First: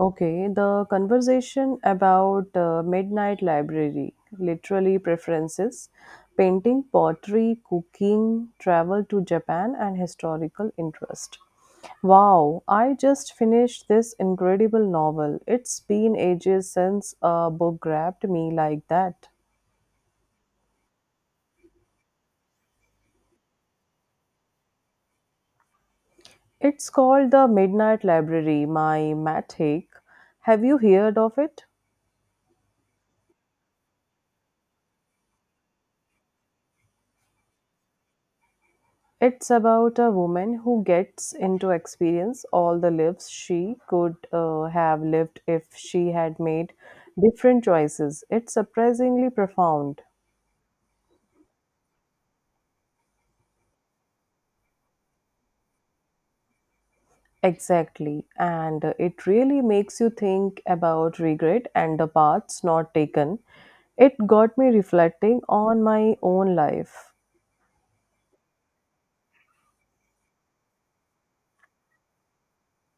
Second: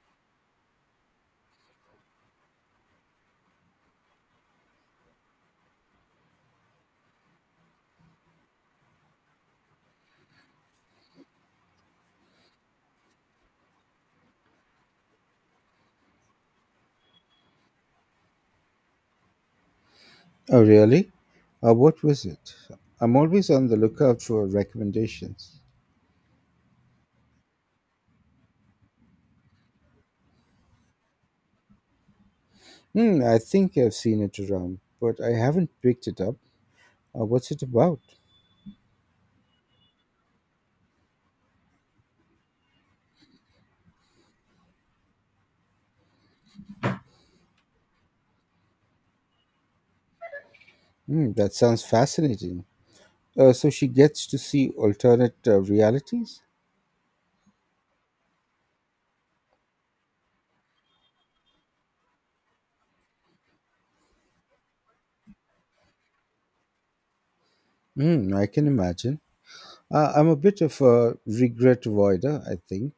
Okay, the conversation about midnight library, literally preferences, painting, pottery, cooking, travel to Japan, and historical interest. Wow, I just finished this incredible novel. It's been ages since a book grabbed me like that. Oh, really? What was it? I'm always on the lookout for recommendations. It's called The Midnight Library, my Matt Haig. Have you heard of it? Hmm, I think I've seen it around, but I haven't picked it up. What's it about? It's about a woman who gets into experience all the lives she could have lived if she had made different choices. It's surprisingly profound. Hmm, that sounds fascinating. So she gets to see alternate realities? Exactly. And it really makes you think about regret and the paths not taken. It got me reflecting on my own life. Hmm, I can imagine. I'm a bit of a regret avoider, I think.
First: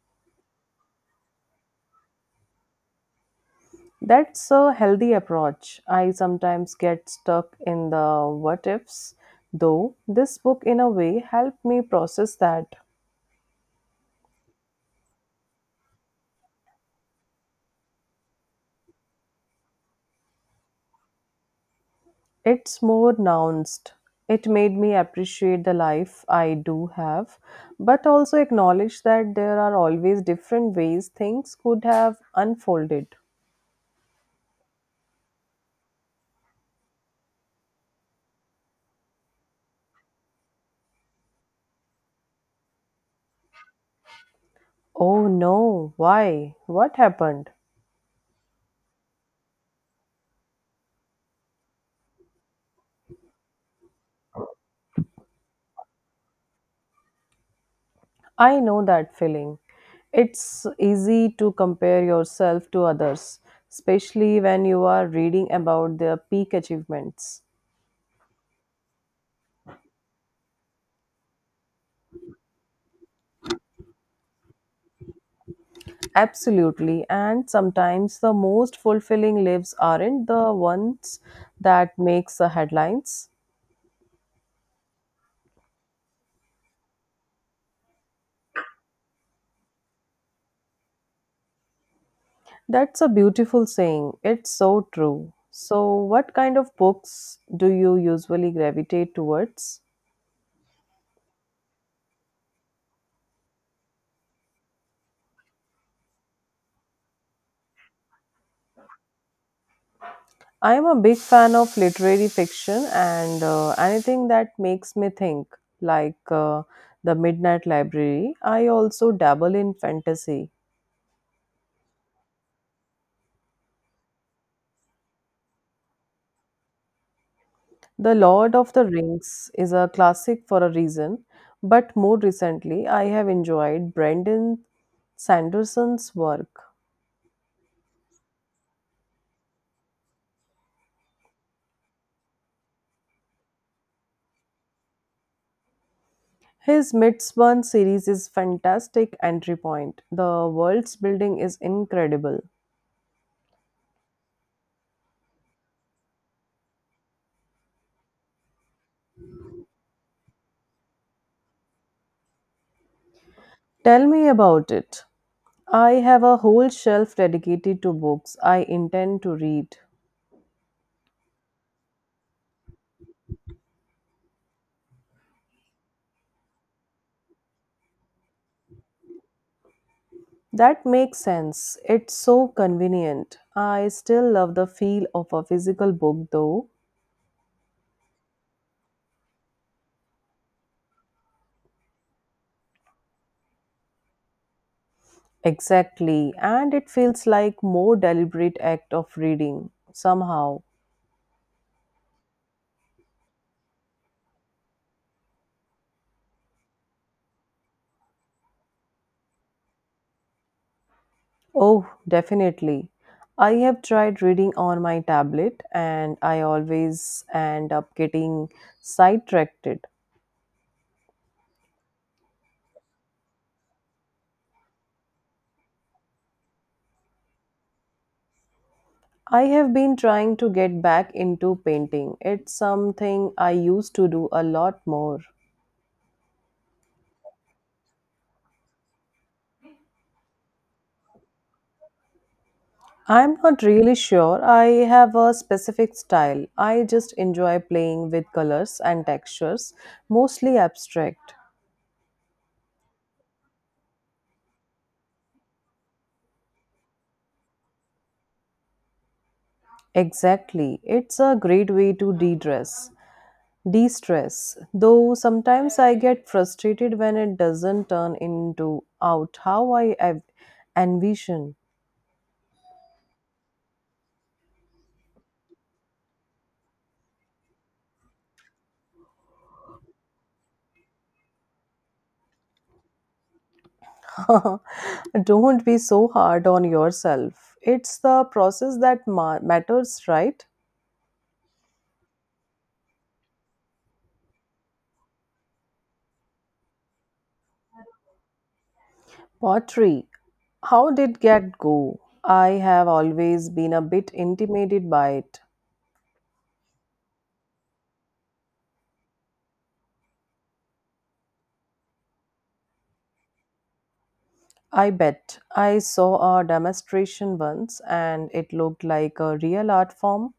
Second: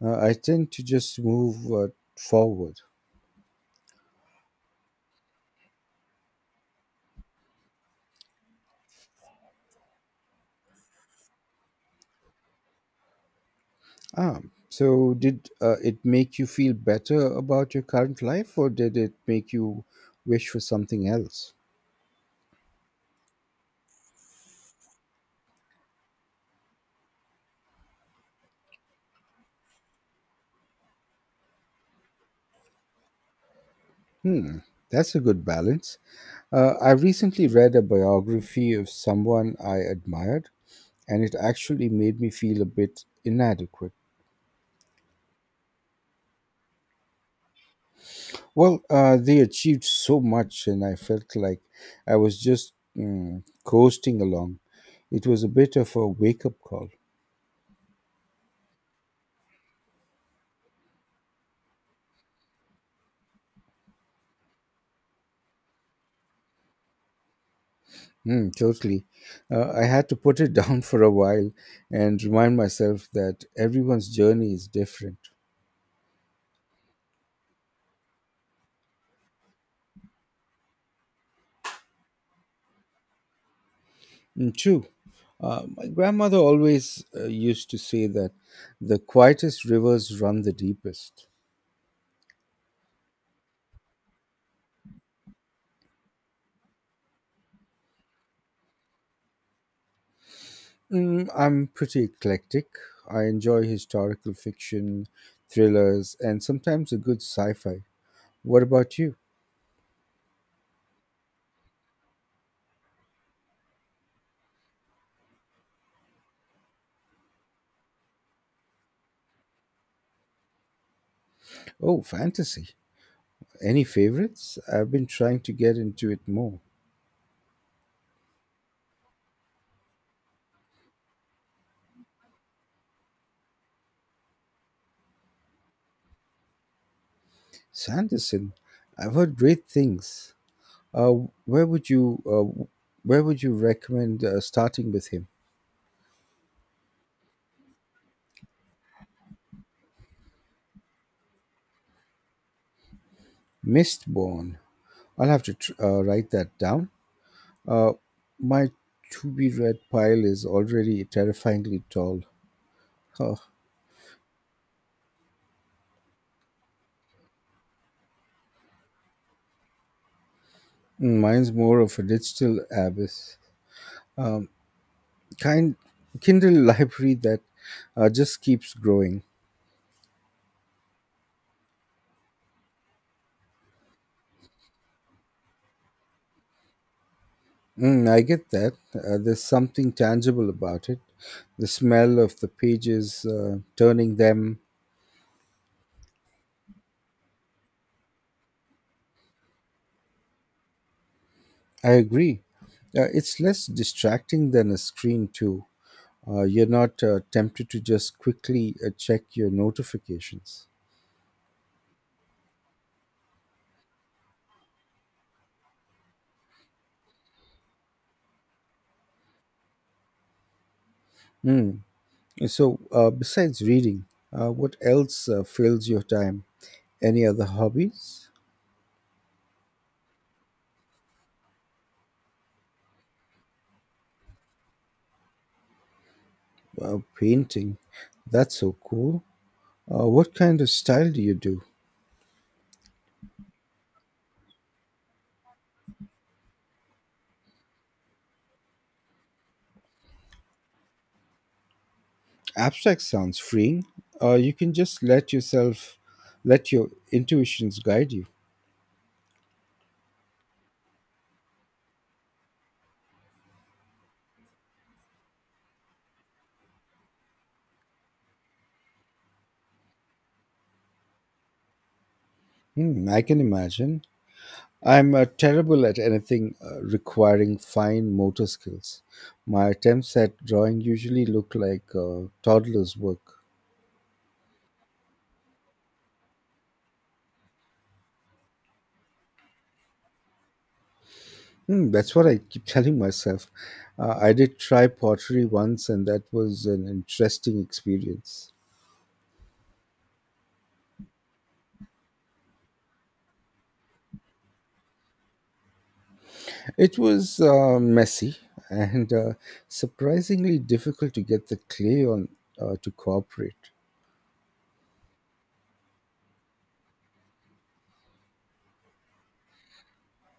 I tend to just move forward. That's a healthy approach. I sometimes get stuck in the what ifs, though this book, in a way, helped me process that. Ah, so did it make you feel better about your current life or did it make you wish for something else? It's more nuanced. It made me appreciate the life I do have, but also acknowledge that there are always different ways things could have unfolded. Hmm, that's a good balance. I recently read a biography of someone I admired and it actually made me feel a bit inadequate. Oh no, why? What happened? Well, they achieved so much and I felt like I was just coasting along. It was a bit of a wake up call. I know that feeling. It's easy to compare yourself to others, especially when you are reading about their peak achievements. Mm, totally. I had to put it down for a while and remind myself that everyone's journey is different. Absolutely, and sometimes the most fulfilling lives aren't the ones that makes the headlines. Mm, true. My grandmother always used to say that the quietest rivers run the deepest. That's a beautiful saying. It's so true. So, what kind of books do you usually gravitate towards? Mm, I'm pretty eclectic. I enjoy historical fiction, thrillers, and sometimes a good sci fi. What about you? I am a big fan of literary fiction and anything that makes me think, like The Midnight Library. I also dabble in fantasy. Oh, fantasy. Any favorites? I've been trying to get into it more. The Lord of the Rings is a classic for a reason, but more recently, I have enjoyed Brendan Sanderson's work. Sanderson, I've heard great things. Uh, where would you uh, where would you recommend starting with him? His Midsummer series is fantastic entry point. The world's building is incredible. Mistborn. I'll have to write that down. Uh, my to be read pile is already terrifyingly tall. Huh. Tell me about it. I have a whole shelf dedicated to books I intend to read. Mine's more of a digital abyss. Kind Kindle library that just keeps growing. That makes sense. It's so convenient. I still love the feel of a physical book though. Mm, I get that. There's something tangible about it. The smell of the pages, turning them. Exactly. And it feels like more deliberate act of reading somehow. I agree. It's less distracting than a screen, too. You're not tempted to just quickly check your notifications. Oh, definitely. I have tried reading on my tablet and I always end up getting sidetracked. Mm. So, besides reading, what else fills your time? Any other hobbies? I have been trying to get back into painting. It's something I used to do a lot more. Painting. That's so cool. What kind of style do you do? I'm not really sure I have a specific style. I just enjoy playing with colors and textures, mostly abstract. Abstract sounds freeing. You can just let your intuitions guide you. Exactly. It's a great way to de-dress, de-stress. Though sometimes I get frustrated when it doesn't turn into out how envision. Hmm, I can imagine. I'm terrible at anything requiring fine motor skills. My attempts at drawing usually look like toddler's work. Don't be so hard on yourself. It's the process that matters, right? Hmm, that's what I keep telling myself. I did try pottery once, and that was an interesting experience. Pottery. How did that go? I have always been a bit intimidated by it. It was messy and surprisingly difficult to get the clay on to cooperate. I bet. I saw a demonstration once and it looked like a real art form.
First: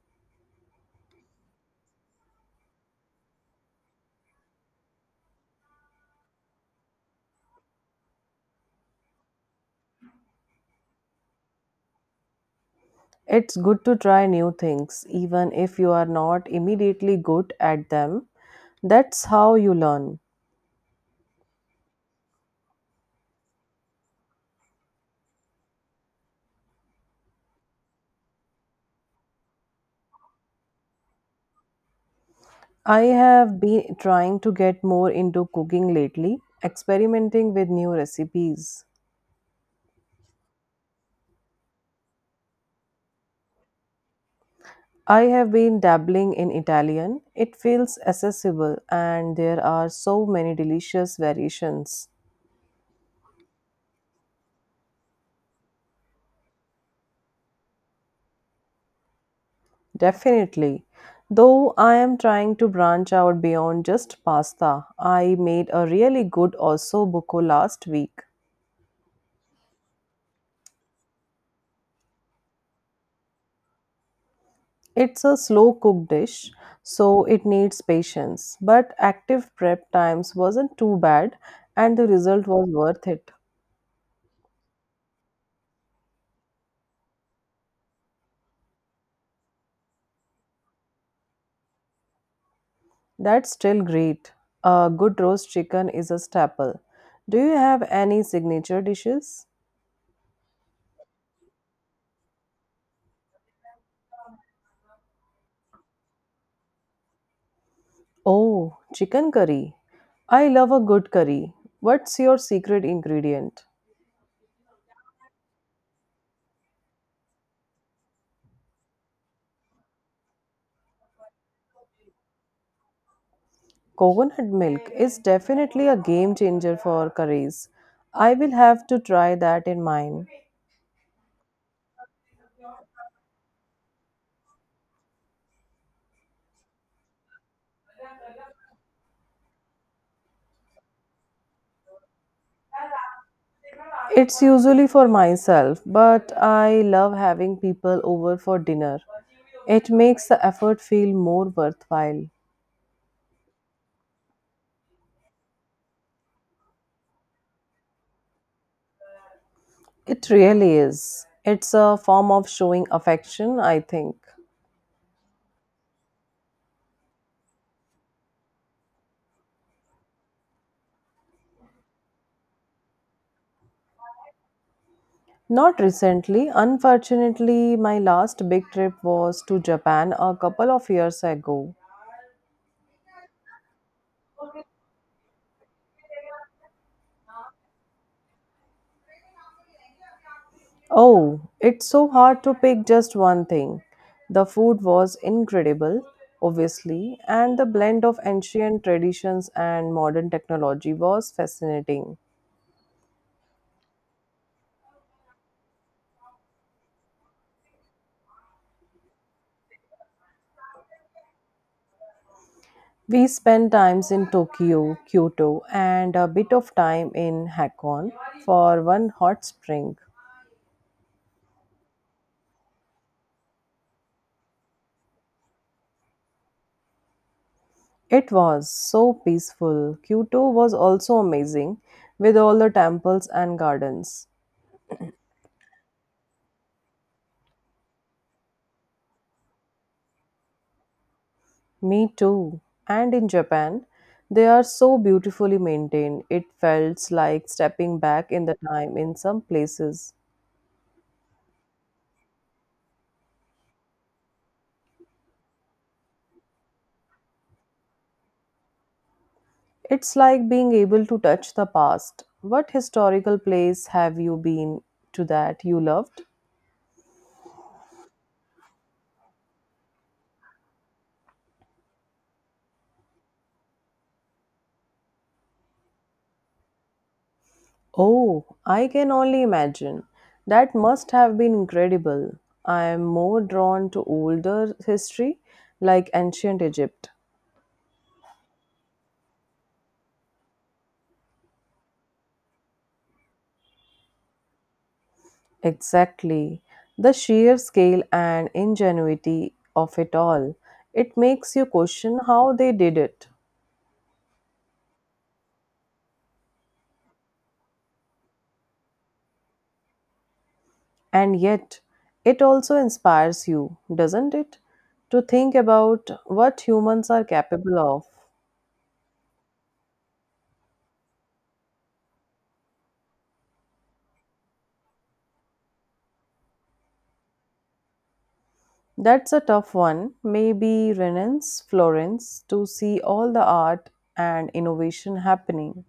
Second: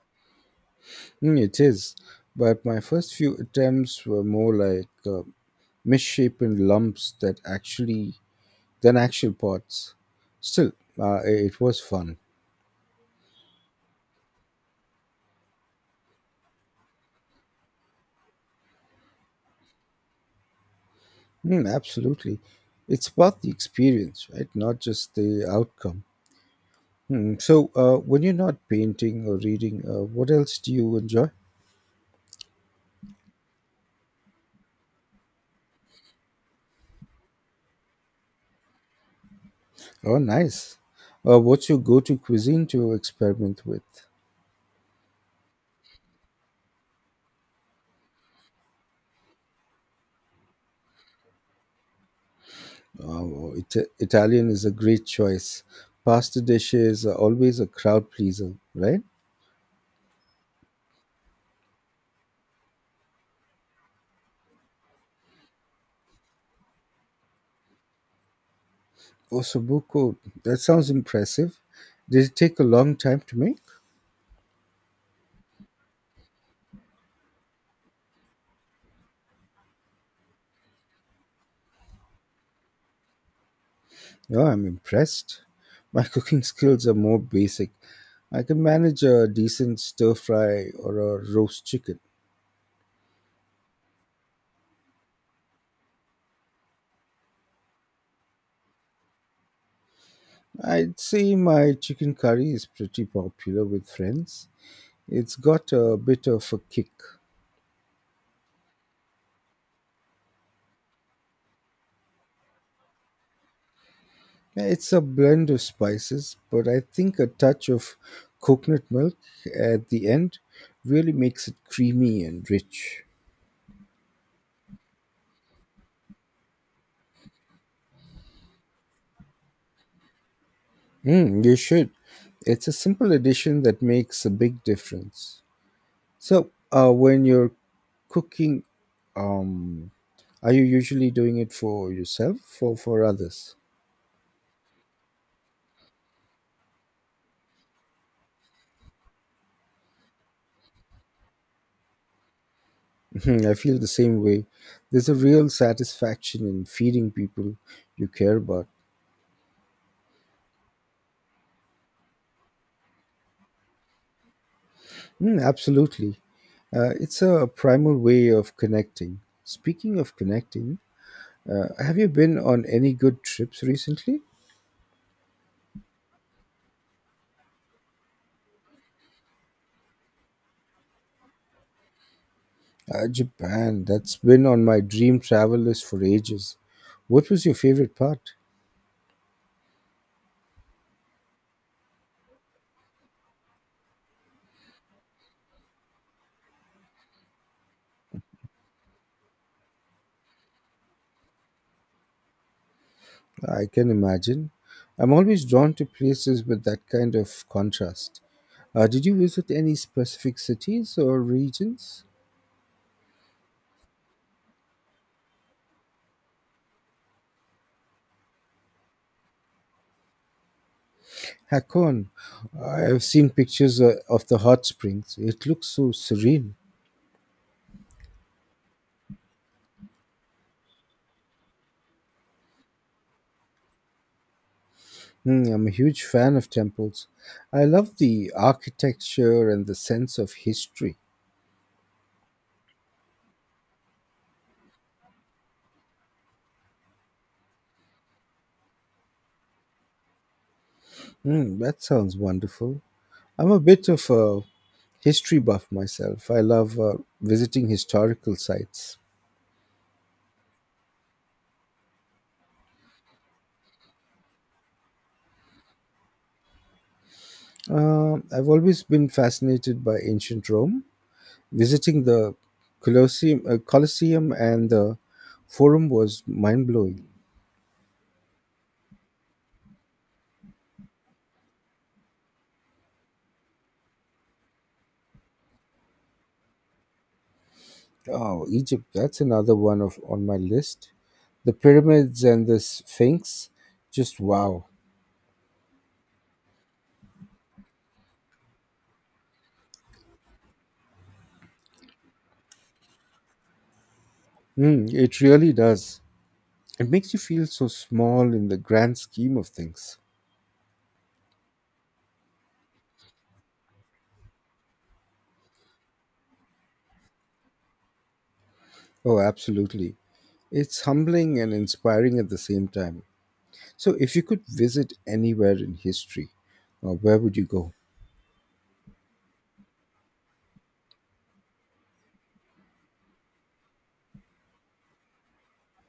Mm, it is, but my first few attempts were more like misshapen lumps that actually than actual parts. Still, uh, it was fun. It's good to try new things, even if you are not immediately good at them. That's how you learn. Mm, absolutely, it's about the experience, right? Not just the outcome. Hmm. So, when you're not painting or reading, what else do you enjoy? I have been trying to get more into cooking lately, experimenting with new recipes. Oh, nice. What's your go-to cuisine to experiment with? I have been dabbling in Italian. It feels accessible and there are so many delicious variations. Oh, Italian is a great choice. Pasta dishes are always a crowd pleaser, right? Definitely. Though I am trying to branch out beyond just pasta, I made a really good osso buco last week. Ossobuco, that sounds impressive. Did it take a long time to make? It's a slow cook dish, so it needs patience, but active prep times wasn't too bad and the result was worth it. Yeah, I'm impressed. My cooking skills are more basic. I can manage a decent stir fry or a roast chicken. That's still great. A good roast chicken is a staple. Do you have any signature dishes? I'd say my chicken curry is pretty popular with friends. It's got a bit of a kick. Oh, chicken curry. I love a good curry. What's your secret ingredient? It's a blend of spices, but I think a touch of coconut milk at the end really makes it creamy and rich. Coconut milk is definitely a game changer for curries. I will have to try that in mine. Mm, you should. It's a simple addition that makes a big difference. So, when you're cooking, um, are you usually doing it for yourself or for others? It's usually for myself, but I love having people over for dinner. It makes the effort feel more worthwhile. Mhm, I feel the same way. There's a real satisfaction in feeding people you care about. It really is. It's a form of showing affection, I think. Mm, absolutely. It's a primal way of connecting. Speaking of connecting, have you been on any good trips recently? Not recently. Unfortunately, my last big trip was to Japan a couple of years ago. Japan, that's been on my dream travel list for ages. What was your favorite part? Oh, it's so hard to pick just one thing. The food was incredible, obviously, and the blend of ancient traditions and modern technology was fascinating. I can imagine. I'm always drawn to places with that kind of contrast. Did you visit any specific cities or regions? We spent times in Tokyo, Kyoto, and a bit of time in Hakone for one hot spring. Hakon, I've seen pictures of the hot springs. It looks so serene. It was so peaceful. Kyoto was also amazing with all the temples and gardens. Hmm, I'm a huge fan of temples. I love the architecture and the sense of history. Me too. And in Japan, they are so beautifully maintained. It felt like stepping back in the time in some places. Hmm, that sounds wonderful. I'm a bit of a history buff myself. I love visiting historical sites. It's like being able to touch the past. What historical place have you been to that you loved? I've always been fascinated by ancient Rome. Visiting the Colosseum and the Forum was mind blowing. Oh, I can only imagine. That must have been incredible. I am more drawn to older history like ancient Egypt. Oh, Egypt, that's another one of on my list. The pyramids and the Sphinx, just wow. Exactly. The sheer scale and ingenuity of it all. It makes you question how they did it. Mm, it really does. It makes you feel so small in the grand scheme of things. And yet, it also inspires you, doesn't it? To think about what humans are capable of. Oh, absolutely. It's humbling and inspiring at the same time. So, if you could visit anywhere in history, where would you go? That's a tough one. Maybe Renan's Florence to see all the art and innovation happening.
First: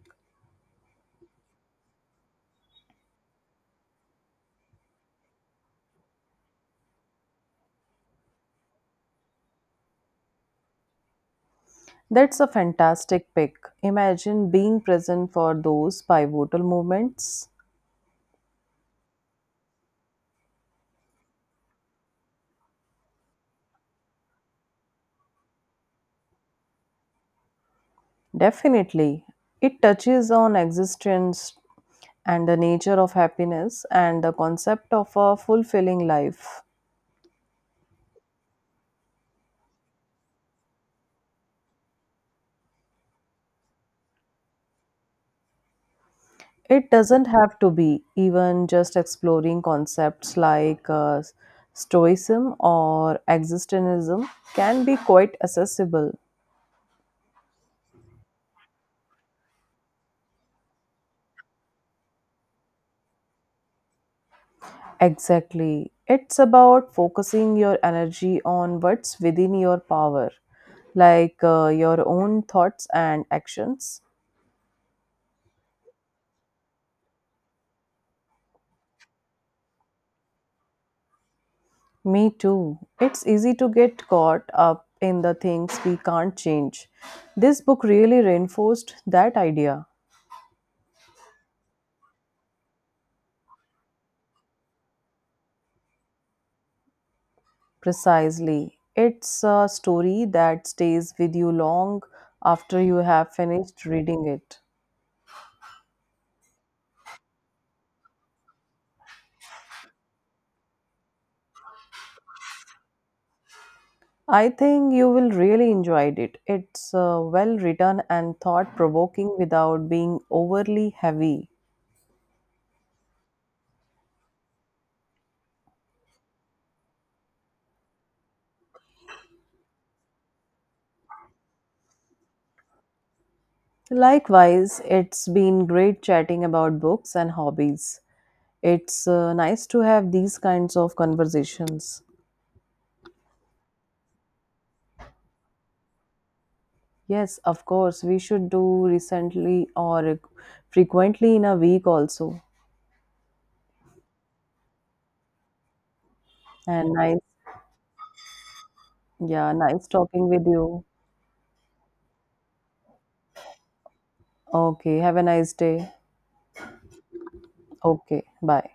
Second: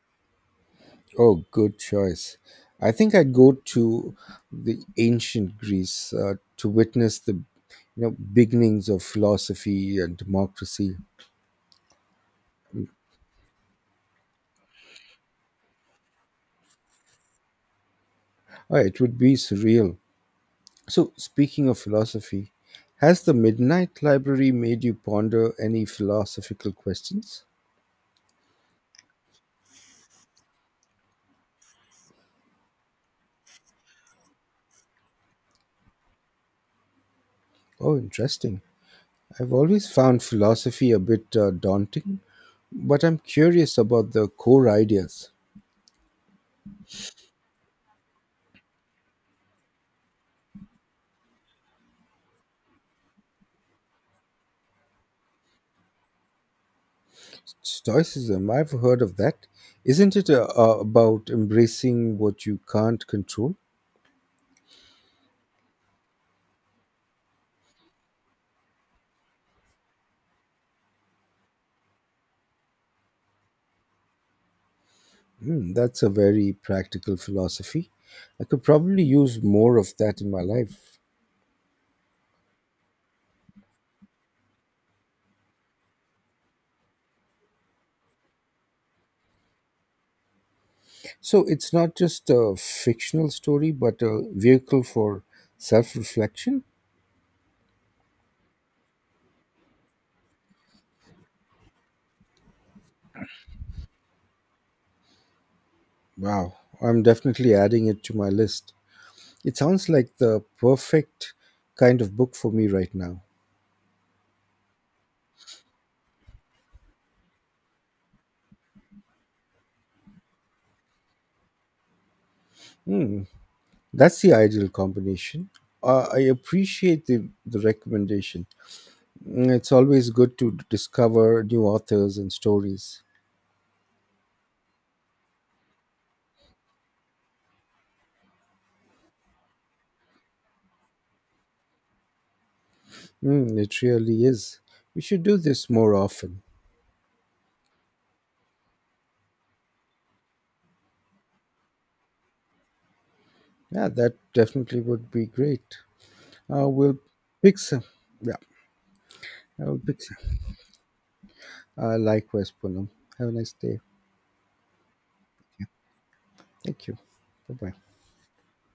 Oh, good choice. I think I'd go to the ancient Greece to witness the beginnings of philosophy and democracy. That's a fantastic pick. Imagine being present for those pivotal moments. It would be surreal. So, speaking of philosophy, has the Midnight Library made you ponder any philosophical questions? Definitely. It touches on existence and the nature of happiness and the concept of a fulfilling life. Oh, interesting. I've always found philosophy a bit daunting, but I'm curious about the core ideas. It doesn't have to be even just exploring concepts like stoicism or existentialism can be quite accessible. Stoicism, I've heard of that. Isn't it about embracing what you can't control? Exactly. It's about focusing your energy on what's within your power, like your own thoughts and actions. Hmm, that's a very practical philosophy. I could probably use more of that in my life. Me too. It's easy to get caught up in the things we can't change. This book really reinforced that idea. So it's not just a fictional story, but a vehicle for self reflection? Precisely. It's a story that stays with you long after you have finished reading it. Wow, I'm definitely adding it to my list. It sounds like the perfect kind of book for me right now. I think you will really enjoy it. It's well written and thought provoking without being overly heavy. Hmm, that's the ideal combination. I appreciate the recommendation. Mm, it's always good to discover new authors and stories. Likewise, it's been great chatting about books and hobbies. It's nice to have these kinds of conversations. Mm, it really is. We should do this more often. Yes, of course, we should do recently or frequently in a week also. Yeah, that definitely would be great. And We'll nice, pick some. Yeah, yeah, I will nice pick talking some. with you. Likewise, Poonam. Have a nice day. Okay, have a nice day. Thank you. Bye bye. Okay, bye.